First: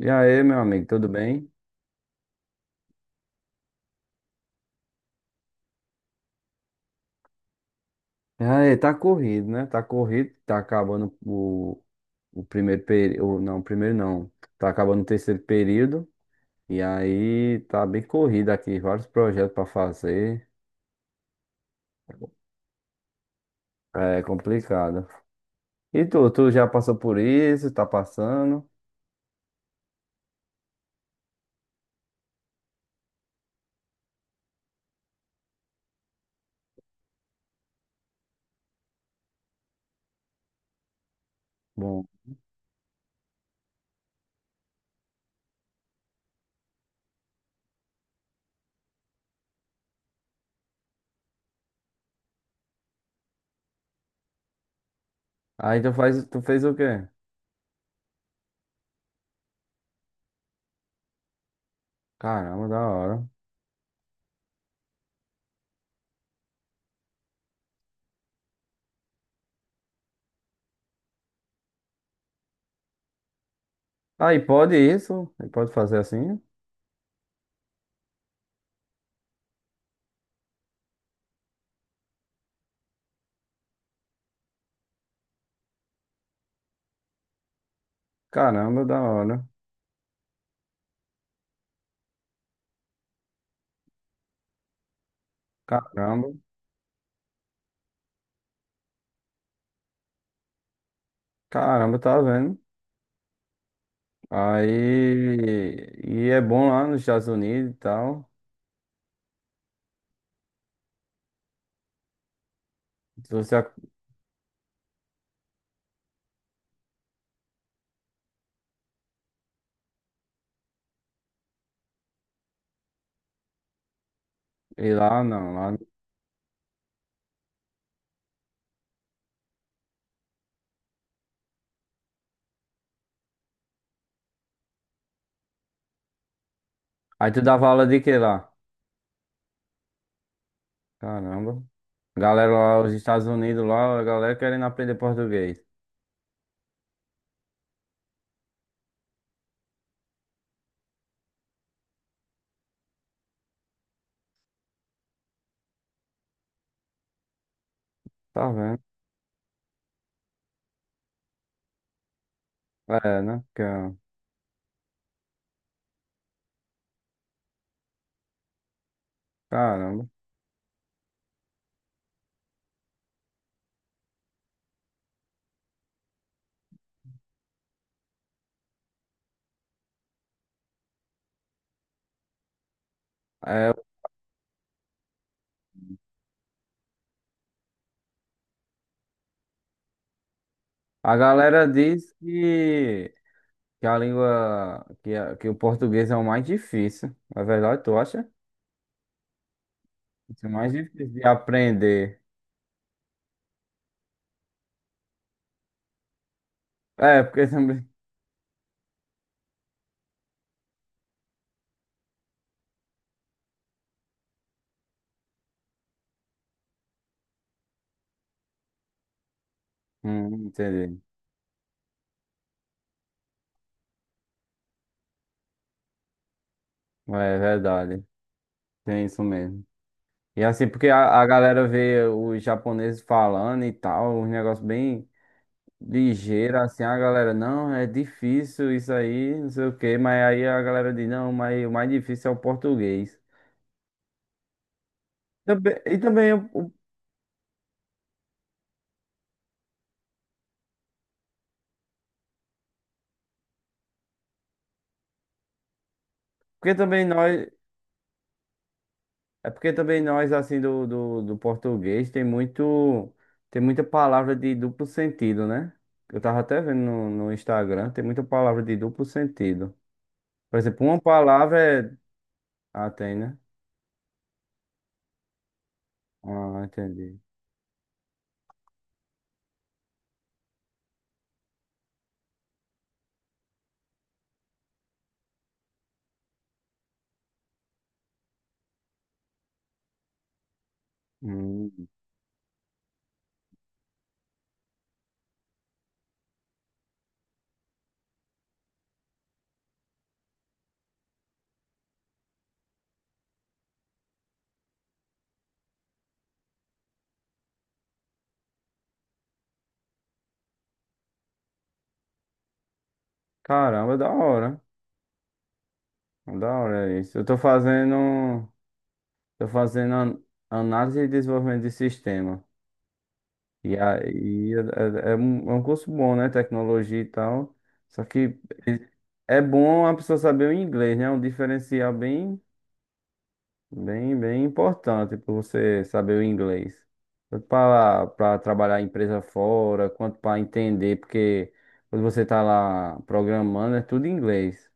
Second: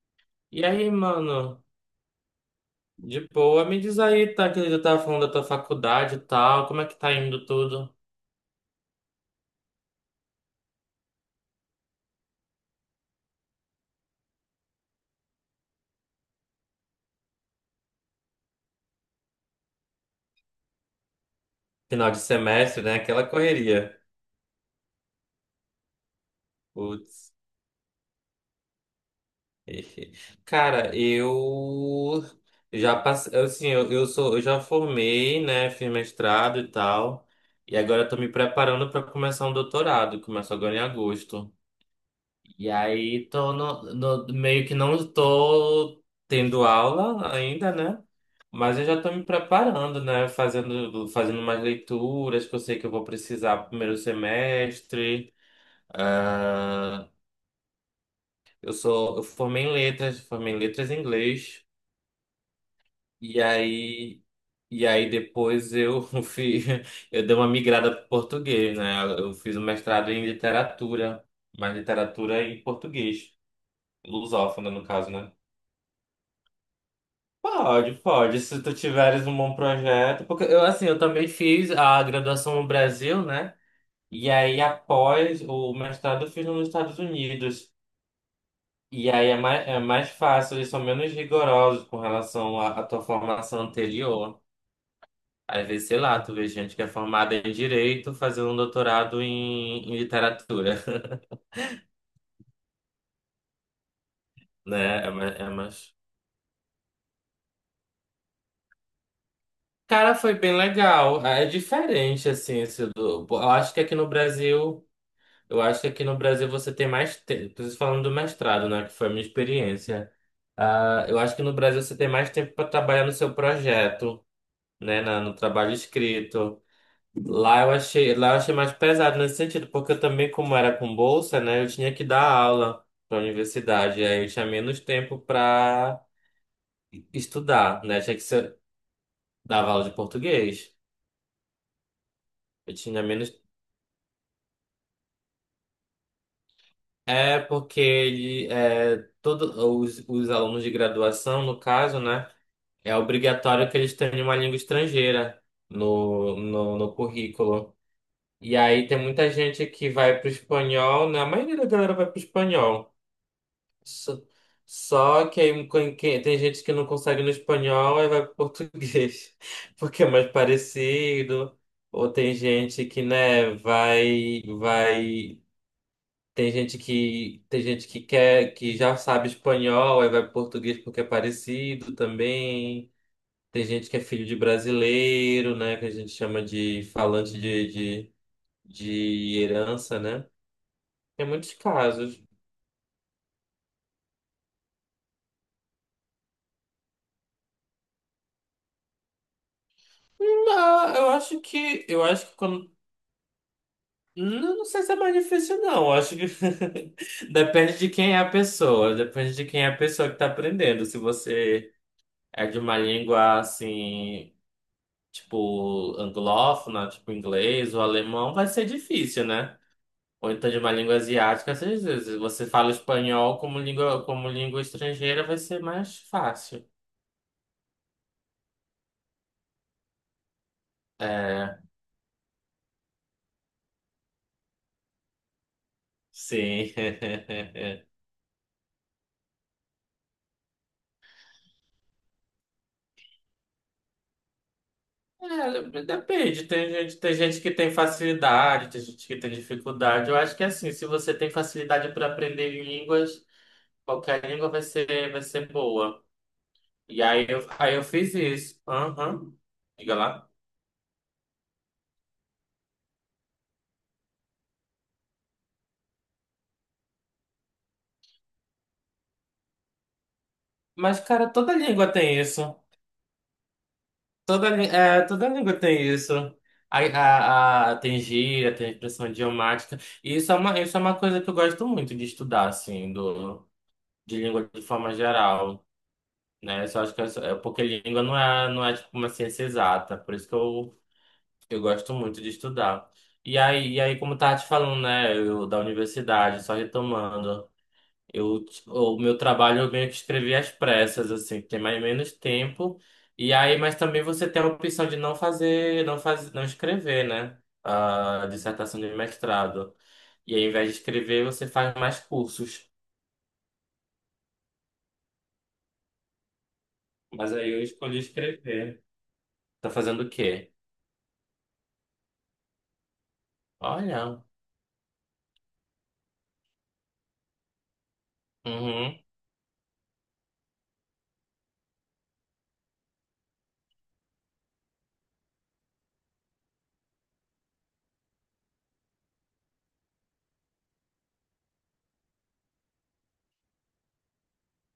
E aí, meu E amigo, aí, tudo bem? mano, de boa, me diz aí, tá, que eu tava falando da tua faculdade e tal, como é que tá indo tudo? E aí, tá corrido, né? Tá corrido, tá acabando o primeiro período. Não, primeiro não. Tá acabando o terceiro período. E aí, tá bem corrido aqui, vários projetos pra fazer. Final de semestre, né? Aquela correria. É complicado. E tu já passou por Putz. isso? Tá passando? Cara, eu já passei, assim, eu sou, eu já formei, né, fiz mestrado e tal, e agora eu tô me preparando pra começar um doutorado, começo agora em agosto. Bom. E aí tô meio que não tô tendo aula ainda, né? Mas eu já tô me preparando, né? Fazendo umas leituras que eu sei que eu vou precisar pro primeiro semestre. Aí tu faz, tu fez o quê? Ah, eu sou, eu formei em letras em inglês. Caramba, da hora. E aí, e aí depois eu fiz, eu dei uma migrada para português, né? Eu fiz um mestrado em literatura, mas literatura em português, Aí lusófona pode no caso, né? isso? Aí pode fazer assim? Pode, pode, se tu tiveres um bom projeto, porque eu assim, eu também fiz a graduação no Brasil, né? E aí após o mestrado eu fiz nos Estados Unidos. Caramba, da E aí hora. É mais fácil, eles são menos rigorosos com relação à tua formação anterior. Às vezes, sei lá, Caramba, tu vê gente que é formada em direito fazendo um doutorado em literatura, caramba, tá vendo? né? É, Aí, é mais... e é bom lá nos Estados Unidos e tal. Cara, foi bem legal. É diferente, assim, esse do... Se você ac- Eu acho que aqui no Brasil você tem mais tempo. Estou falando do mestrado, né? Que foi a minha experiência. Ah, eu acho que no Brasil você tem mais tempo para trabalhar no seu projeto, Ir né? Lá, No não, trabalho lá. escrito. Lá eu achei mais pesado nesse sentido, porque eu também, como era com bolsa, né? Eu tinha que dar aula para a universidade. Aí eu tinha menos tempo para Aí tu dava estudar, aula de né? Tinha que que lá? ser, dava aula de português. Caramba. Galera Eu lá, os tinha Estados menos. Unidos lá, a galera querendo aprender português. É porque ele, é, todo, os alunos de graduação, no caso, né? É obrigatório que eles tenham uma língua estrangeira no currículo. Tá E vendo? aí tem muita gente que vai pro espanhol, né? A maioria da galera vai pro espanhol. É, né? Só, só que aí com tem gente que não consegue no espanhol e vai pro português, porque Caramba. é mais parecido. Ou tem gente que, né, vai. Tem gente que quer, que já sabe espanhol, aí vai pro português porque é parecido também. Tem É, gente que é filho de brasileiro, né? Que a gente chama de falante de herança, né? a Tem muitos galera diz casos. que, a língua, que que o português é o mais difícil. É verdade, tu acha? Isso é o mais Não, difícil eu de acho que. Eu aprender. acho que quando. Não, não sei se é mais difícil, não. Eu acho que É, porque depende também. de quem é a pessoa. Depende de quem é a pessoa que tá aprendendo. Se você é de uma língua assim, tipo, anglófona, tipo inglês ou alemão, vai ser difícil, né? Ou então de uma língua Entendi. asiática, às vezes se você fala espanhol como língua estrangeira, vai ser mais fácil. É verdade. Tem isso mesmo. E assim, porque a É, galera vê os japoneses falando e tal, um negócio bem ligeiro, sim. assim, a galera, não, é difícil isso aí, não sei o quê, mas aí a galera diz, não, mas o mais difícil é o português. Também- É, e também, depende. o- o- Tem gente que tem facilidade, tem gente que tem dificuldade. Eu acho que é assim, se você tem facilidade para aprender línguas, qualquer língua vai ser boa. porque E também nós, aí eu fiz isso. Aham. é porque Diga também lá. nós, assim, do português, tem muito, tem muita palavra de duplo sentido, né? Eu tava até vendo no Instagram, tem muita palavra de duplo sentido. Por exemplo, Mas, uma cara, toda palavra é... língua tem isso. Ah, tem, né? Toda, é, toda língua tem isso. Ah, entendi. Tem gíria, tem expressão idiomática. E isso é uma coisa que eu gosto muito de estudar, assim, do, de língua de forma geral, né? Eu só acho que é, é porque língua não é, não é tipo uma ciência exata, por isso que eu Hum, gosto muito de estudar. E aí, como eu tava te falando, né, eu, da universidade, só retomando. Eu, o meu trabalho eu meio que escrevi às pressas, assim, tem mais ou menos tempo. E aí, mas também você tem a opção de não fazer, não fazer, não escrever, né? A dissertação de mestrado. E aí, ao invés de escrever, você faz mais cursos. Caramba, da hora. Da hora é isso. Eu Mas tô aí eu escolhi fazendo, escrever. tô Tá fazendo fazendo o an- quê? análise e desenvolvimento de sistema. E Olha. aí é, é um curso bom, né? Tecnologia e tal. Só que Uhum, é bom a pessoa saber o inglês, né? É um diferencial bem, bem, bem importante para você saber o inglês. Tanto para trabalhar em empresa fora, quanto para entender, porque quando você tá lá programando, é tudo em inglês.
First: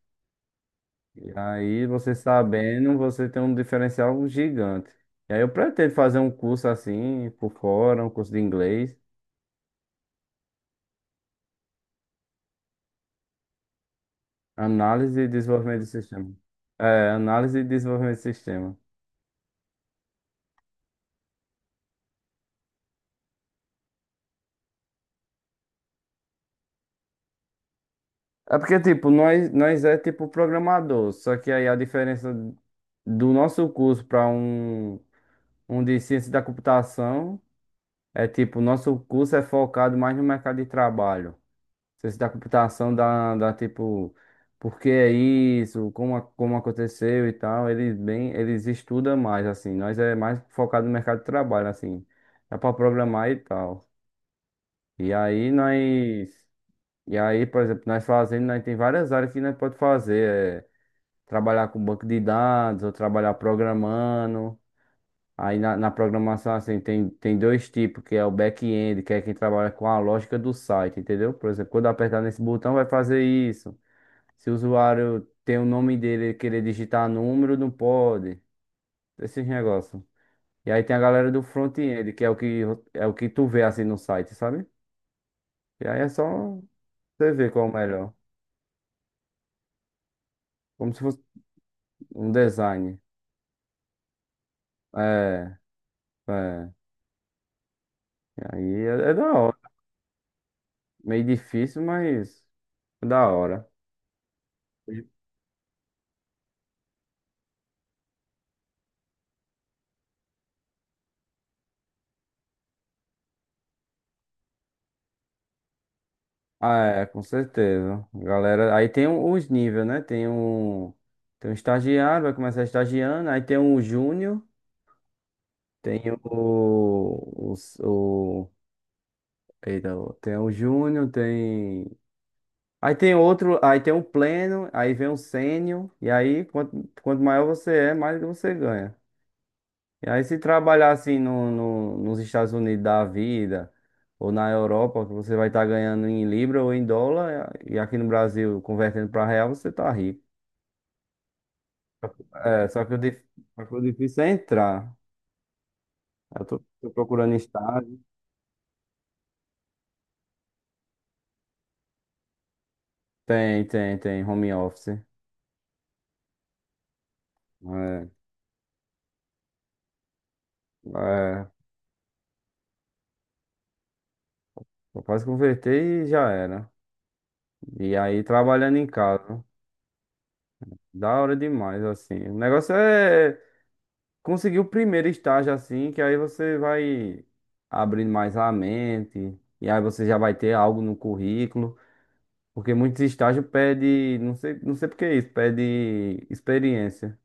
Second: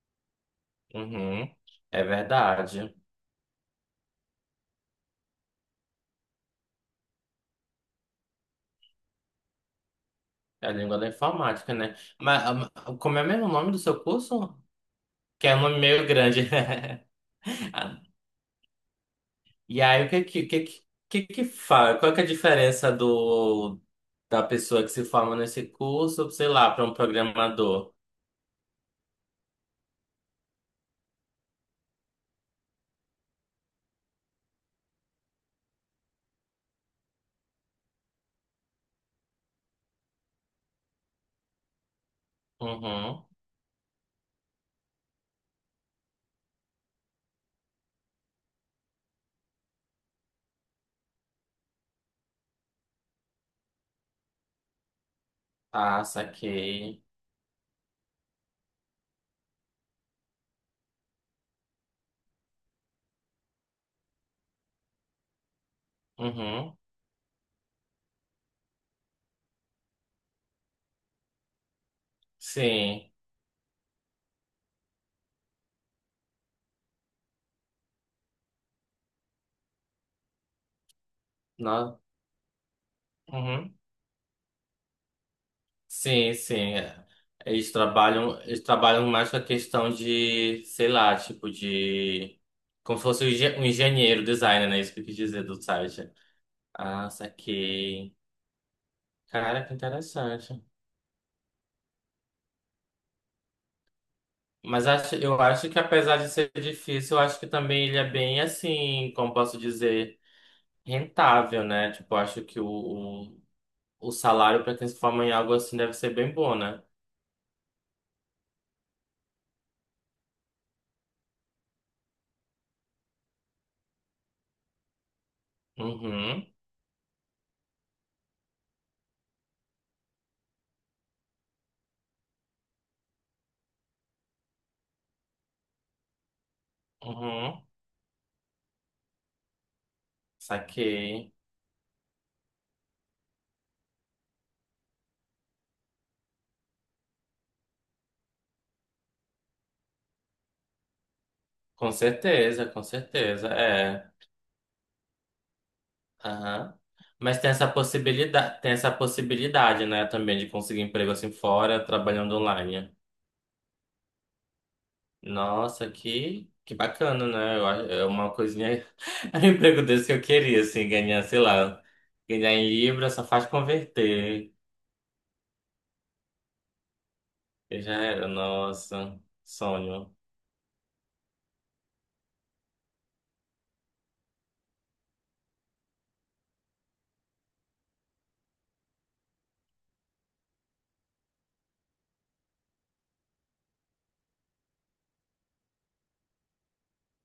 E uhum. aí, É você verdade. sabendo, você tem um diferencial gigante. E aí, eu pretendo fazer um curso assim, por fora, um curso de inglês, É a língua da informática, né? Mas, ah, mas como é mesmo o nome do seu curso? análise e Que é um nome desenvolvimento de meio sistema. grande. É, análise e desenvolvimento de sistema. E aí, o que que, que fala? Qual que é a diferença da pessoa que se forma nesse curso, sei lá, para um programador? É porque, tipo, nós é tipo programador, só que aí a diferença do nosso curso para um de ciência da computação é tipo, nosso curso é focado mais no mercado de trabalho. Ciência da computação Uhum. dá, dá tipo, por que é isso, como, como aconteceu e tal. Eles bem, eles estudam mais, assim. Nós é mais focado no mercado de trabalho, assim. Dá pra programar e tal. E aí Ah, nós. saquei. E aí, por exemplo, nós fazendo, nós tem várias áreas que nós pode fazer. É trabalhar com banco de dados ou trabalhar programando. Aí na programação, Uhum. assim, tem, tem dois tipos, que é o back-end, que é quem trabalha com a lógica do site, entendeu? Por exemplo, quando eu apertar nesse botão, vai Sim. fazer isso. Se o usuário tem o nome dele e querer digitar número, não pode. Esses negócios. E aí tem a galera do No... front-end, que é o que é o que tu vê Uhum. assim no site, sabe? E aí é só Sim. é. você ver qual é o melhor. Eles trabalham mais com a questão de, sei Como se lá, fosse tipo um de. design. Como se fosse um um engenheiro, designer, né? Isso que eu quis dizer É, do site. é. Ah, saquei. E aí é, é da hora. Cara, que interessante. Meio difícil, mas é da hora. Mas acho, eu acho que apesar de ser difícil, eu acho que também ele é bem assim, como posso dizer, rentável, né? Tipo, eu acho que o salário para quem se forma em algo assim deve ser bem bom, Ah, né? é, com certeza. Galera, aí tem os níveis, né? Tem um estagiário, vai começar estagiando, aí tem um júnior. Tem Uhum, o eita, tem o júnior, tem. Aí tem outro, aí tem um pleno, aí vem um sênior, e aí quanto, quanto maior uhum, você é, mais você ganha. E aí se trabalhar assim saquei. no, nos Estados Unidos da vida, ou na Europa, que você vai estar ganhando em libra ou em dólar, e aqui no Brasil, convertendo para real, você tá rico. É, Com só que o, certeza, só que o é. difícil é entrar. Eu tô, Aham. tô procurando Mas estágio. Tem essa possibilidade, né, também de conseguir emprego assim fora, trabalhando online. Tem, tem, tem, home office. Nossa, que bacana, né? Eu é É. uma coisinha. É um emprego desse que eu queria, assim, ganhar, sei É, lá. Ganhar em Libra só faz converter. eu quase convertei e já era. Eu já E aí era, trabalhando em nossa, casa. sonho. Da hora demais, assim. O negócio é conseguir o primeiro estágio, assim, que aí você vai abrindo mais a mente. E aí você já vai ter algo no currículo. Porque muitos estágios pedem, não sei, não sei por que isso, pede experiência.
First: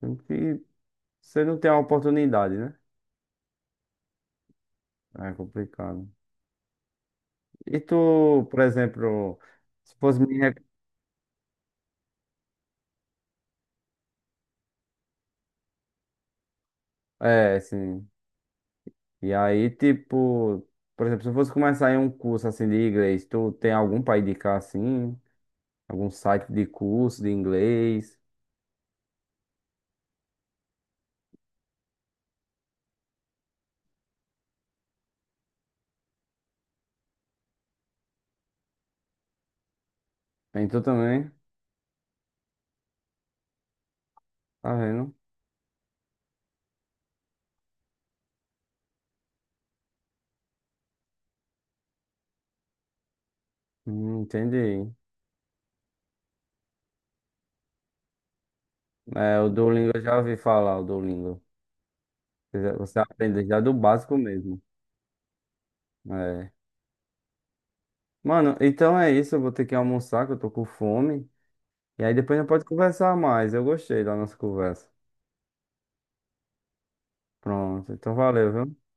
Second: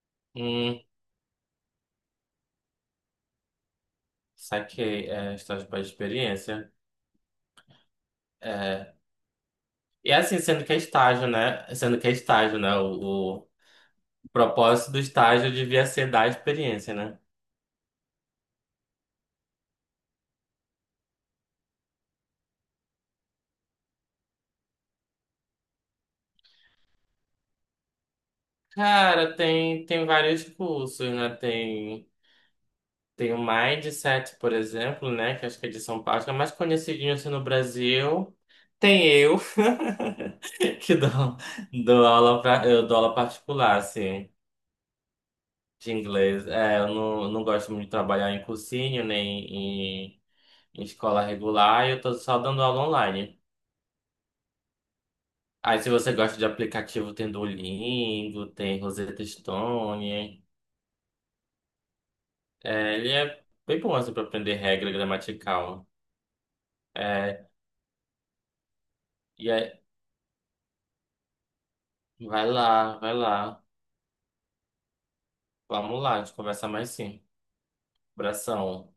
Sendo que Hum, você não tem a oportunidade, né? saquei. É É, estágio para complicado. experiência. E tu, por É. exemplo, se E é fosse me. assim, Rec- sendo que é estágio, né? Sendo que é estágio, né? O propósito do estágio devia ser dar experiência, né? é, assim. E aí, tipo, por exemplo, se eu fosse começar em um curso assim de inglês, tu tem algum pra indicar assim? Algum site de curso de inglês? Cara, tem, tem vários cursos, né? Tem. Tem o Mindset, por exemplo, né? Que acho que é de São Paulo. Acho que é mais conhecidinho assim no Brasil. Tem eu, Tem tu que dou, também? dou aula pra, eu dou aula particular, assim, Tá vendo? de inglês. É, eu não, não gosto muito de trabalhar em cursinho, nem em, em escola regular. Eu tô só dando aula online. Entendi. Aí, se você gosta de aplicativo, tem Duolingo, tem Rosetta É, o Duolingo eu já ouvi Stone. falar, o Duolingo. É, Você ele é aprende já do bem bom, assim, básico pra aprender mesmo. regra gramatical. É. É, Mano, então é isso. Eu e vou ter aí, que almoçar, que eu tô com fome. E aí depois a vai gente pode lá, vai conversar mais. lá. Eu gostei da nossa conversa. Vamos lá, a gente conversa mais sim. Pronto. Então valeu, viu? Abração.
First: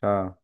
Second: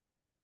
Tchau.